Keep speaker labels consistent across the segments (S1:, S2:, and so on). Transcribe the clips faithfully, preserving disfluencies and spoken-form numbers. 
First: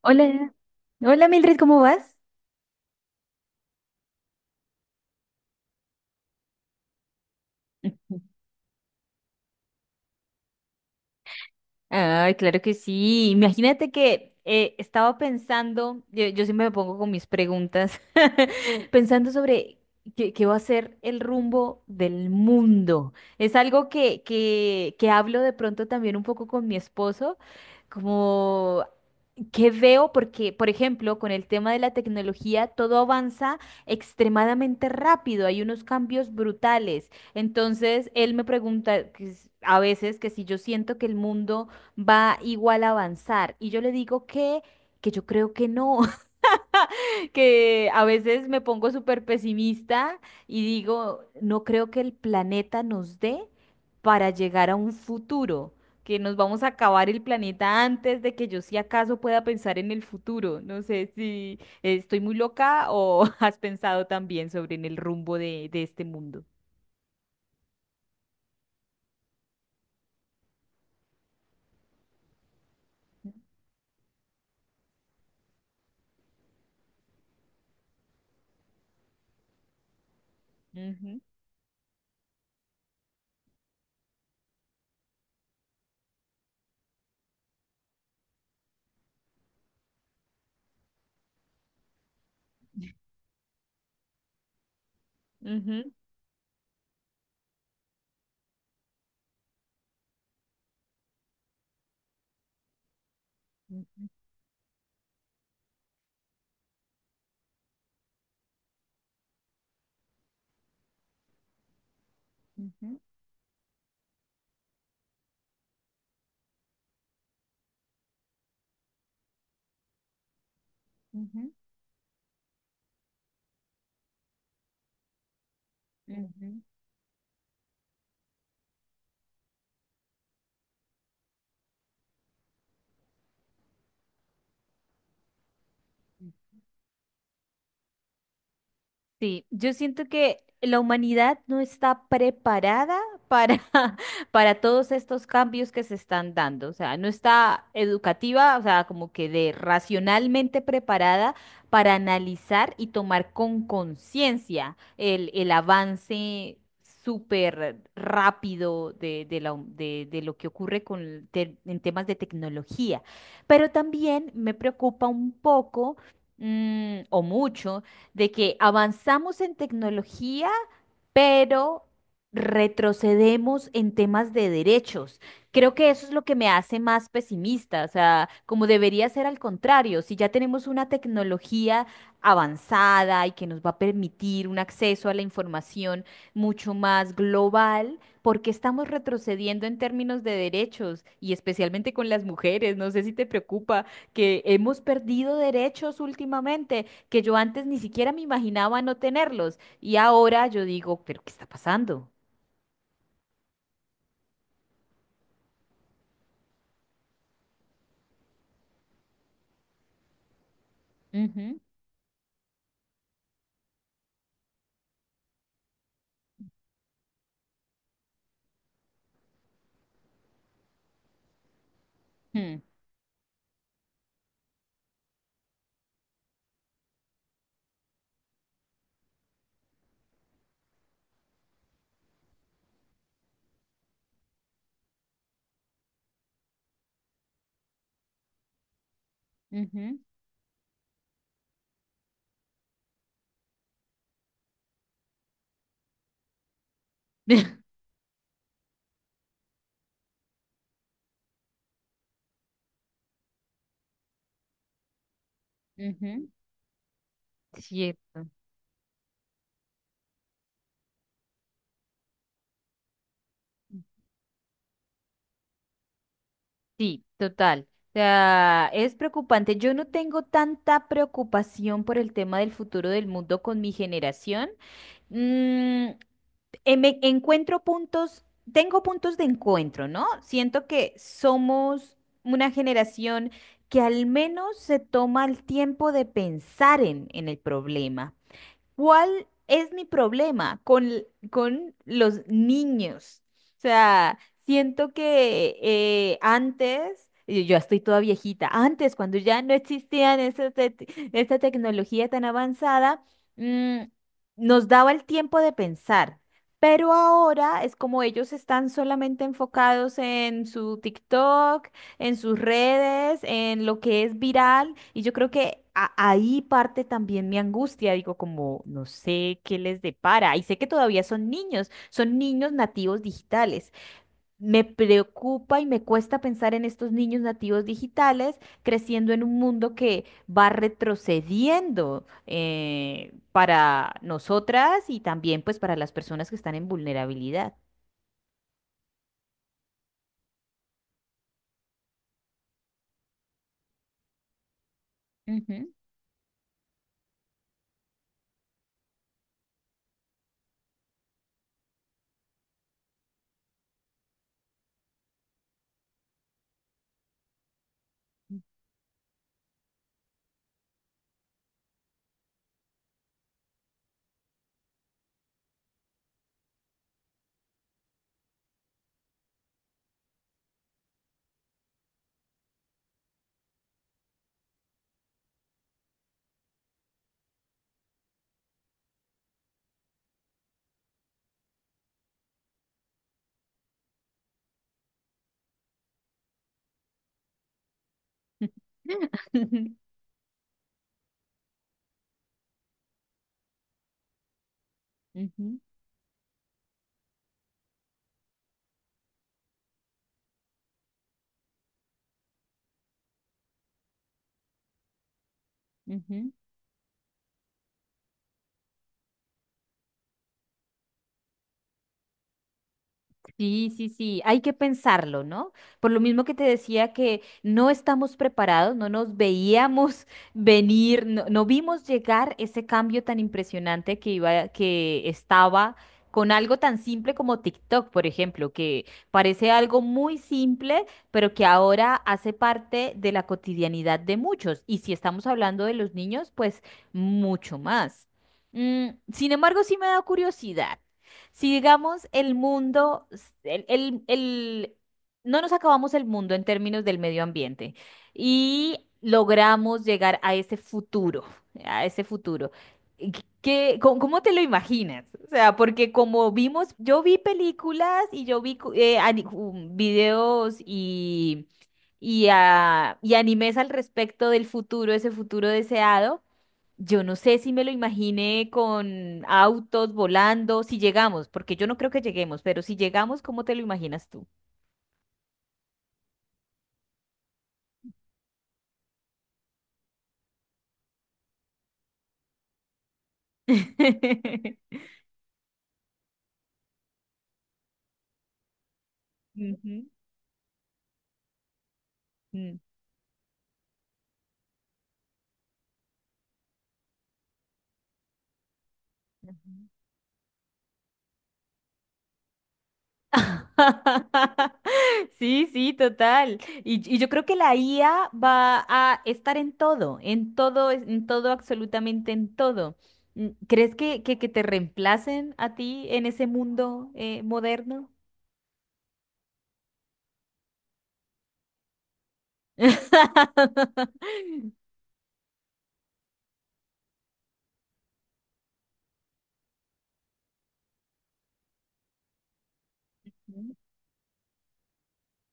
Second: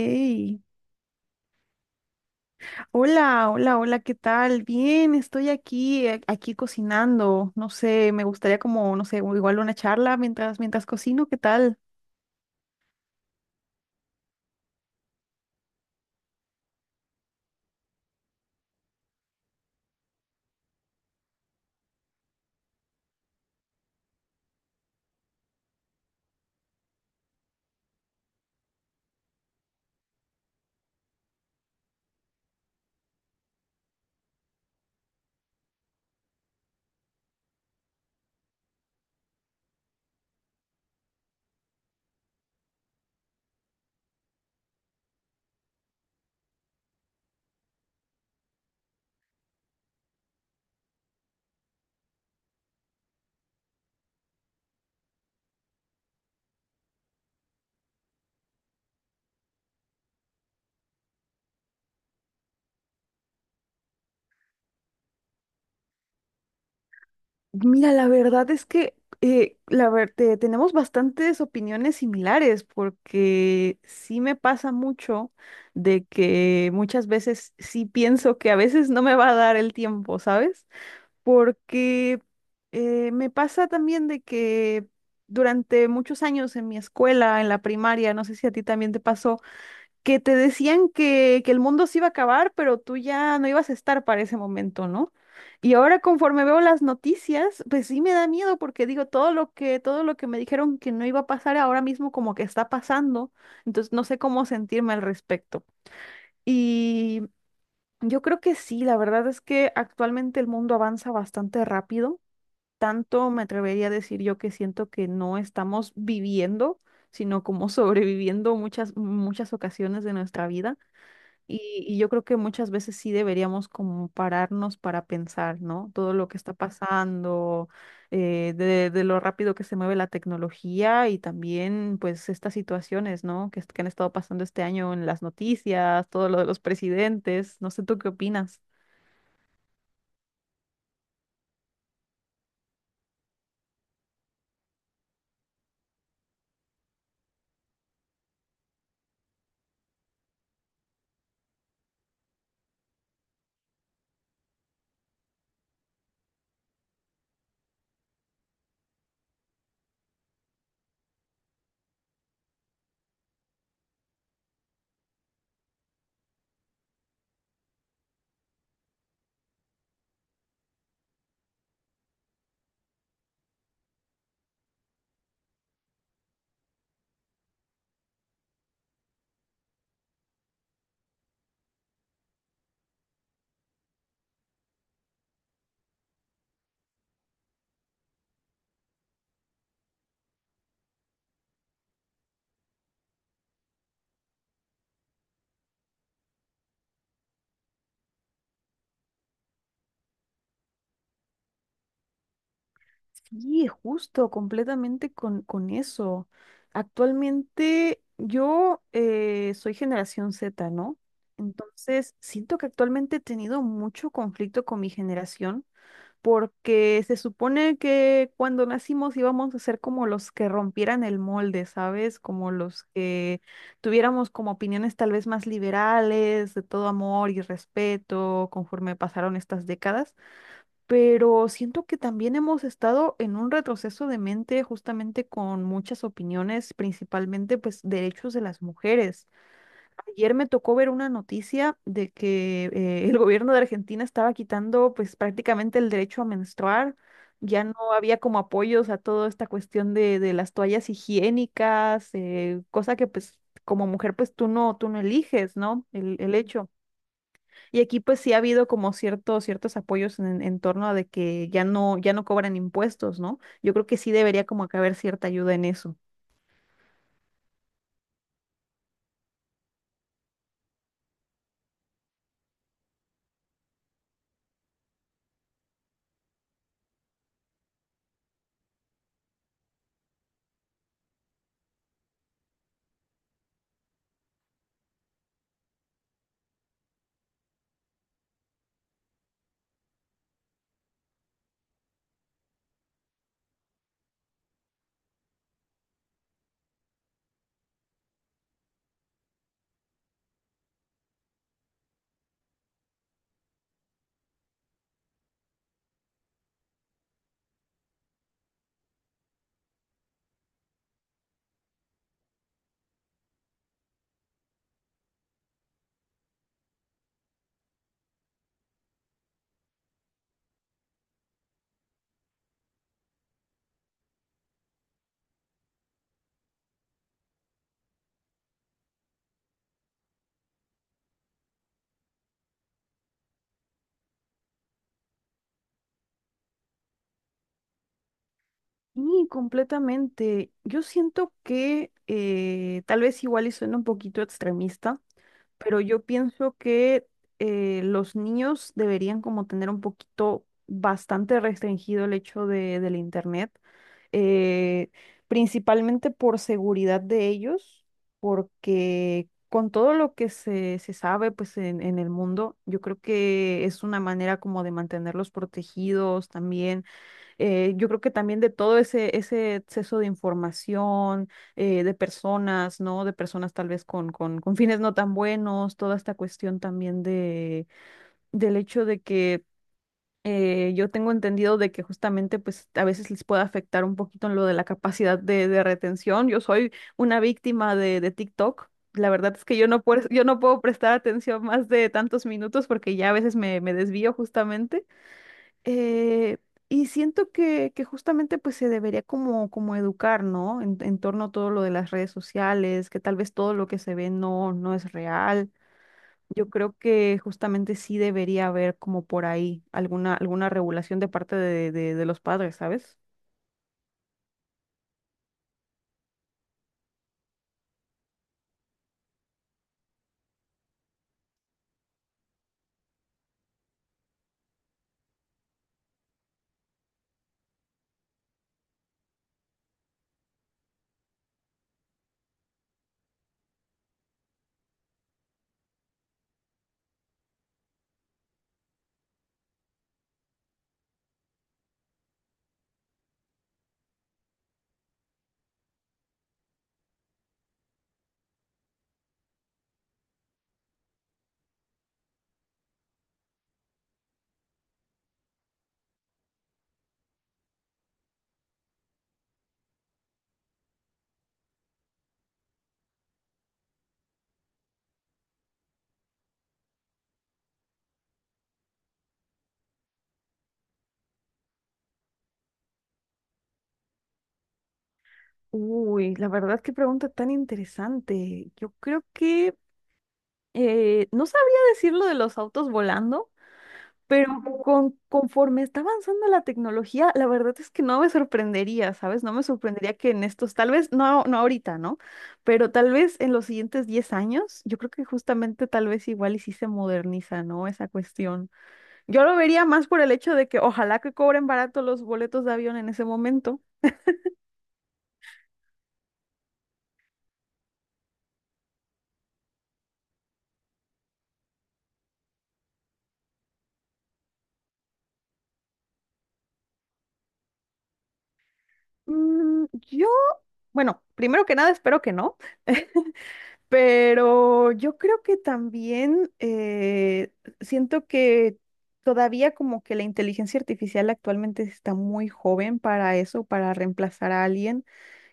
S1: Hola, hola Mildred, ¿cómo vas?
S2: hola, hola, hola, ¿qué tal? Bien, estoy aquí, eh, aquí cocinando. No sé,
S1: Ujú.
S2: me gustaría como, no sé, igual una charla mientras, mientras cocino, ¿qué tal?
S1: Ay, claro que sí. Imagínate que eh, estaba pensando, yo, yo siempre me pongo con mis preguntas, pensando sobre qué, qué va a ser el rumbo del mundo. Es algo que, que, que hablo de pronto también un poco con mi esposo, como que veo porque, por ejemplo, con el tema de la tecnología, todo avanza extremadamente rápido, hay unos cambios brutales. Entonces, él me pregunta que s- a veces que si yo siento que el mundo va igual a avanzar y yo le digo que, que yo creo que no, que a veces me pongo súper pesimista y digo, no creo que el planeta nos dé para llegar a un futuro, que nos vamos a acabar el planeta antes de que yo si acaso pueda pensar en el futuro. No sé si estoy muy loca o has pensado también sobre en el rumbo de, de este mundo.
S2: Mira, la verdad es que eh, la ver- te- tenemos bastantes opiniones similares porque sí me pasa mucho de que muchas veces sí pienso que a veces no me va a dar el tiempo, ¿sabes?
S1: Ujú,
S2: Porque eh, me pasa también de que durante muchos años en mi escuela, en la primaria, no sé si a ti también te pasó, que te decían que, que el mundo se iba a acabar, pero tú ya no ibas a estar para ese momento, ¿no? Y
S1: ujú,
S2: ahora conforme veo las noticias, pues sí me da miedo porque digo todo lo que todo lo que me dijeron que no iba a pasar ahora mismo como que está pasando, entonces no sé cómo sentirme al respecto. Y yo creo que sí, la verdad es que actualmente el mundo avanza bastante rápido,
S1: ujú,
S2: tanto me atrevería a decir yo que siento que no estamos viviendo, sino como sobreviviendo muchas, muchas ocasiones de nuestra vida.
S1: ujú,
S2: Y, y yo creo que muchas veces sí deberíamos como pararnos para pensar, ¿no? Todo
S1: ujú, ujú,
S2: lo que está
S1: ujú.
S2: pasando, eh, de, de lo rápido que se mueve la tecnología y también pues estas situaciones, ¿no? Que, est- que han estado pasando este año en las noticias, todo lo de los presidentes. No sé, ¿tú qué opinas?
S1: Sí, yo siento que la humanidad no está preparada para, para todos estos cambios que se están dando. O sea, no está educativa, o sea, como que de racionalmente preparada para analizar y tomar con conciencia el, el avance súper rápido de, de, la hum- de- de lo que ocurre con, te- en temas de tecnología. Pero también me preocupa un poco mm, o mucho de que avanzamos en tecnología pero retrocedemos en temas de derechos. Creo que eso es lo que me hace más pesimista, o sea, como debería ser al contrario, si ya tenemos una tecnología avanzada y que nos va a permitir un acceso a la información mucho más global, ¿por qué estamos retrocediendo en términos de derechos y especialmente con las mujeres? No sé si te preocupa que hemos perdido derechos últimamente que yo antes ni siquiera me imaginaba no tenerlos. Y ahora yo digo, ¿pero qué está pasando?
S2: Sí, justo, completamente con, con eso. Actualmente yo eh, soy generación Z, ¿no?
S1: Ujú,
S2: Entonces, siento que actualmente he tenido mucho conflicto con mi generación porque se supone que cuando nacimos íbamos a ser como los que rompieran el molde, ¿sabes? Como
S1: mm,
S2: los que tuviéramos como opiniones tal vez más liberales, de todo amor y respeto, conforme pasaron estas décadas, pero siento que también hemos estado en un retroceso de mente justamente con muchas opiniones, principalmente pues derechos de las mujeres.
S1: ujú,
S2: Ayer me tocó ver una noticia de que eh, el gobierno de Argentina estaba quitando pues prácticamente el derecho a menstruar. Ya no había como apoyos a toda esta cuestión de, de las toallas higiénicas, eh, cosa que pues como mujer pues tú no, tú no eliges, ¿no? El,
S1: ujú.
S2: el hecho. Y aquí pues
S1: Cierto.
S2: sí ha habido como ciertos, ciertos apoyos en, en torno a de que ya no, ya no cobran impuestos, ¿no? Yo creo que sí debería como que haber cierta ayuda en eso.
S1: Sí, total. O sea, es preocupante. Yo no tengo tanta preocupación por el tema del futuro del mundo con mi generación. Mm, em- Me encuentro puntos, tengo puntos de encuentro, ¿no? Siento que somos una generación que al menos se toma el tiempo de pensar en, en el problema. ¿Cuál es mi problema con, l- con los niños? O sea, siento que eh, antes, y yo ya estoy toda viejita, antes cuando ya no existían esa te- esta tecnología tan avanzada, mm, nos daba el tiempo de pensar. Pero ahora es como ellos están solamente enfocados en su TikTok, en sus redes, en lo que es viral, y yo creo que a- ahí parte también mi angustia, digo, como no sé qué les depara, y sé que todavía son niños, son niños nativos digitales. Me preocupa y me cuesta pensar en estos niños nativos digitales creciendo en un mundo que va retrocediendo eh, para nosotras y también pues para las personas que están en vulnerabilidad.
S2: Y completamente. Yo siento que eh, tal vez igual y suena un poquito extremista,
S1: Ujú.
S2: pero yo pienso que eh, los niños deberían como tener un poquito bastante restringido el hecho de, del internet, eh, principalmente por seguridad de ellos, porque con todo lo que se, se sabe pues en, en el mundo, yo creo que es una manera como de mantenerlos protegidos también. Eh, yo creo que también de todo ese, ese exceso de información, eh, de personas, ¿no? De personas tal vez con, con, con fines no tan buenos, toda esta cuestión también de, del hecho de que eh, yo tengo entendido de que justamente pues a veces les puede afectar un poquito en lo de la capacidad de, de retención. Yo soy una víctima de, de TikTok. La verdad es que yo no puedo, yo no puedo prestar atención más de tantos minutos porque ya a veces me, me desvío justamente.
S1: Ujú,
S2: Eh, y siento que, que justamente pues se debería como, como educar, ¿no? En, en torno a todo lo de las redes sociales, que tal vez todo lo que se ve no, no es real.
S1: ujú.
S2: Yo creo que justamente sí debería haber como por ahí alguna, alguna regulación de parte de, de, de los padres, ¿sabes?
S1: Sí, sí, sí, hay que pensarlo, ¿no? Por lo mismo que te decía que no estamos preparados, no nos veíamos venir, no, no vimos llegar ese cambio tan impresionante que iba, que estaba con algo tan simple como TikTok, por ejemplo, que parece algo muy simple, pero que ahora hace parte de la cotidianidad de muchos. Y si estamos hablando de los niños, pues mucho más. Mm, sin embargo, sí me da curiosidad. Si digamos el mundo, el, el- el- no nos acabamos el mundo en términos del medio ambiente y logramos llegar a ese futuro, a ese futuro. ¿Qué, qué- cómo, cómo te lo imaginas? O sea, porque como vimos, yo vi películas y yo vi cu- eh, ani- um, videos y, y, ah, y animes al respecto del futuro, ese futuro deseado. Yo no sé si me lo imaginé con autos volando, si llegamos, porque yo no creo que lleguemos, pero si llegamos, ¿cómo te lo imaginas tú?
S2: Uy, la verdad, qué pregunta tan interesante. Yo creo que eh, no sabría decir lo de los autos volando. Pero con, conforme está avanzando la tecnología, la verdad es que no me sorprendería, ¿sabes? No me
S1: Ujú,
S2: sorprendería que en estos, tal vez, no, no ahorita, ¿no?
S1: mm,
S2: Pero tal vez en los siguientes diez años, yo creo que justamente tal vez igual y sí se moderniza, ¿no? Esa cuestión. Yo lo vería
S1: ujú.
S2: más por el hecho de que ojalá que cobren barato los boletos de avión en ese momento.
S1: Sí, sí, total. Y, y yo creo que la I A va a estar en todo, en todo, en todo, absolutamente en todo. Mm, ¿Crees que, que, que te reemplacen a ti en ese mundo eh, moderno?
S2: Mm, yo, bueno, primero que nada espero que no. Pero yo creo que también eh, siento que todavía como que la inteligencia artificial actualmente está muy joven para eso,
S1: Ujú,
S2: para reemplazar a alguien.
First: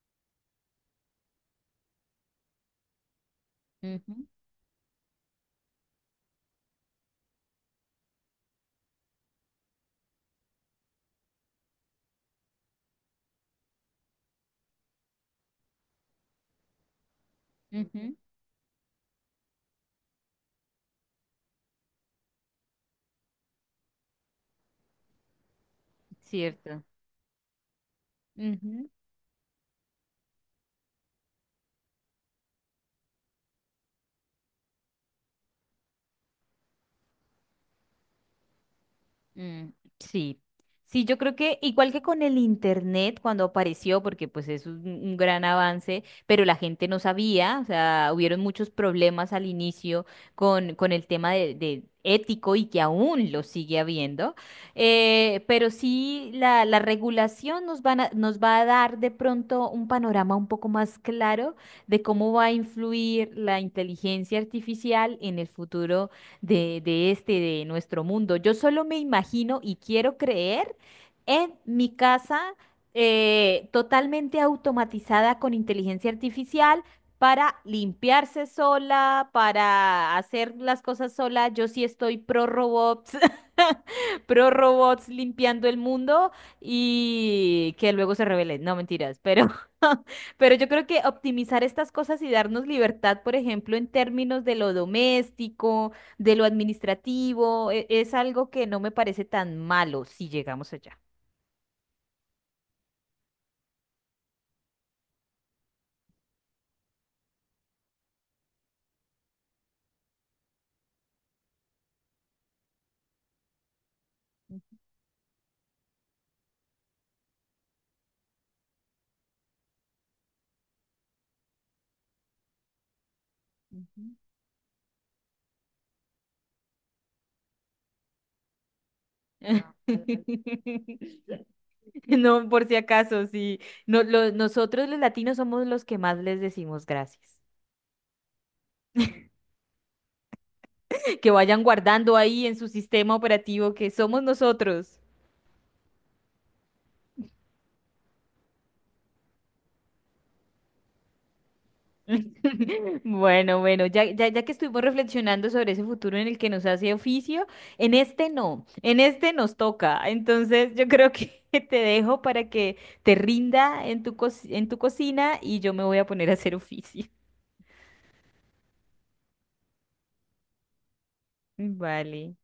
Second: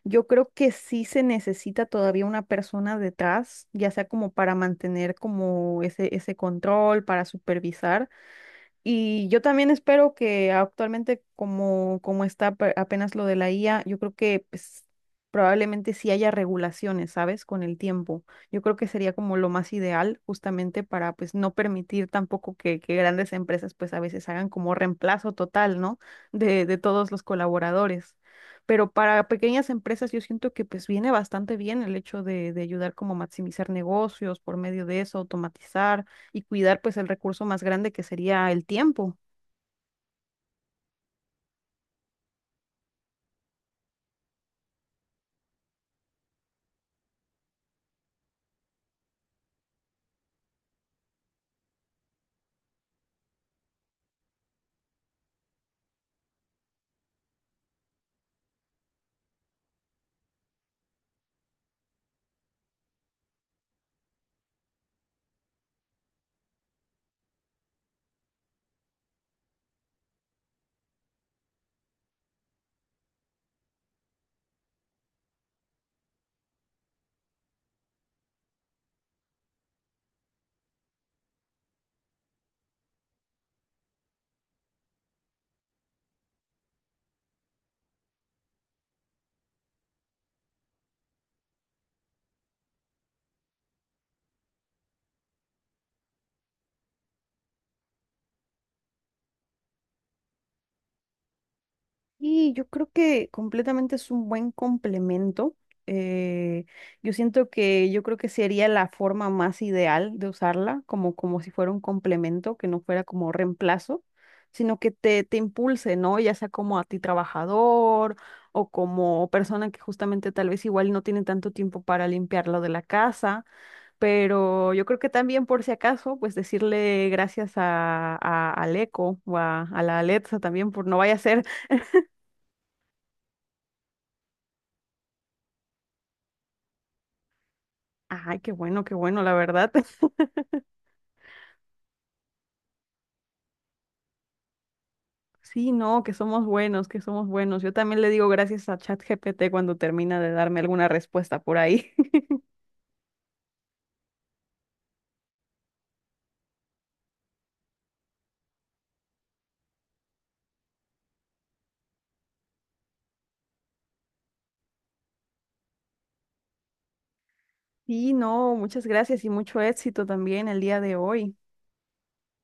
S2: Yo creo que sí se necesita todavía una persona detrás, ya sea como para mantener como ese, ese control, para supervisar. Y yo también espero que actualmente, como, como está pe- apenas lo de la I A, yo creo que pues, probablemente sí haya regulaciones, ¿sabes? Con el
S1: ujú.
S2: tiempo. Yo creo que sería como lo más ideal justamente para pues no permitir tampoco que, que grandes empresas pues a veces hagan como reemplazo total, ¿no? De, de
S1: Cierto.
S2: todos los colaboradores.
S1: Ujú.
S2: Pero para pequeñas empresas yo siento que pues viene bastante bien el hecho de, de ayudar como a maximizar negocios por medio de eso, automatizar y cuidar pues el recurso más grande que sería el tiempo.
S1: Mm, sí. Sí, yo creo que igual que con el internet cuando apareció, porque pues es un, un gran avance, pero la gente no sabía, o sea, hubieron muchos problemas al inicio con, con el tema de, de ético y que aún lo sigue habiendo. Eh, pero sí, la, la regulación nos van a- nos va a dar de pronto un panorama un poco más claro de cómo va a influir la inteligencia artificial en el futuro de, de este, de nuestro mundo. Yo solo me imagino y quiero creer en mi casa eh, totalmente automatizada con inteligencia artificial para limpiarse sola, para hacer las cosas sola. Yo sí estoy pro robots, pro robots limpiando el mundo y que luego se revelen. No, mentiras, pero pero yo creo que optimizar estas cosas y darnos libertad, por ejemplo, en términos de lo doméstico, de lo administrativo, e- es algo que no me parece tan malo si llegamos allá.
S2: Y yo creo que completamente es un buen complemento. eh, yo siento que yo creo que sería la forma más ideal de usarla, como, como si fuera un complemento, que no fuera como reemplazo, sino que te, te impulse, ¿no? Ya sea como a ti trabajador o como persona que justamente tal vez igual no tiene tanto tiempo para limpiar lo de la casa.
S1: Ujú.
S2: Pero yo creo que también por si acaso, pues decirle gracias a, a- al eco o a,
S1: Ah,
S2: a la Alexa también por no vaya a ser,
S1: vale. No, por si acaso, sí. No, lo- nosotros los latinos somos los que más les decimos gracias.
S2: ay, qué bueno, qué bueno, la verdad.
S1: Que vayan guardando ahí en su sistema operativo que somos nosotros.
S2: Sí, no, que somos buenos, que somos buenos. Yo también le digo gracias a ChatGPT cuando termina de darme alguna respuesta por ahí.
S1: Bueno, bueno, ya, ya, ya que estuvimos reflexionando sobre ese futuro en el que nos hace oficio, en este no, en este nos toca. Entonces yo creo que te dejo para que te rinda en tu, co- en tu cocina y yo me voy a poner a hacer oficio.
S2: Sí, no, muchas gracias y mucho éxito también el día de hoy.
S1: Vale.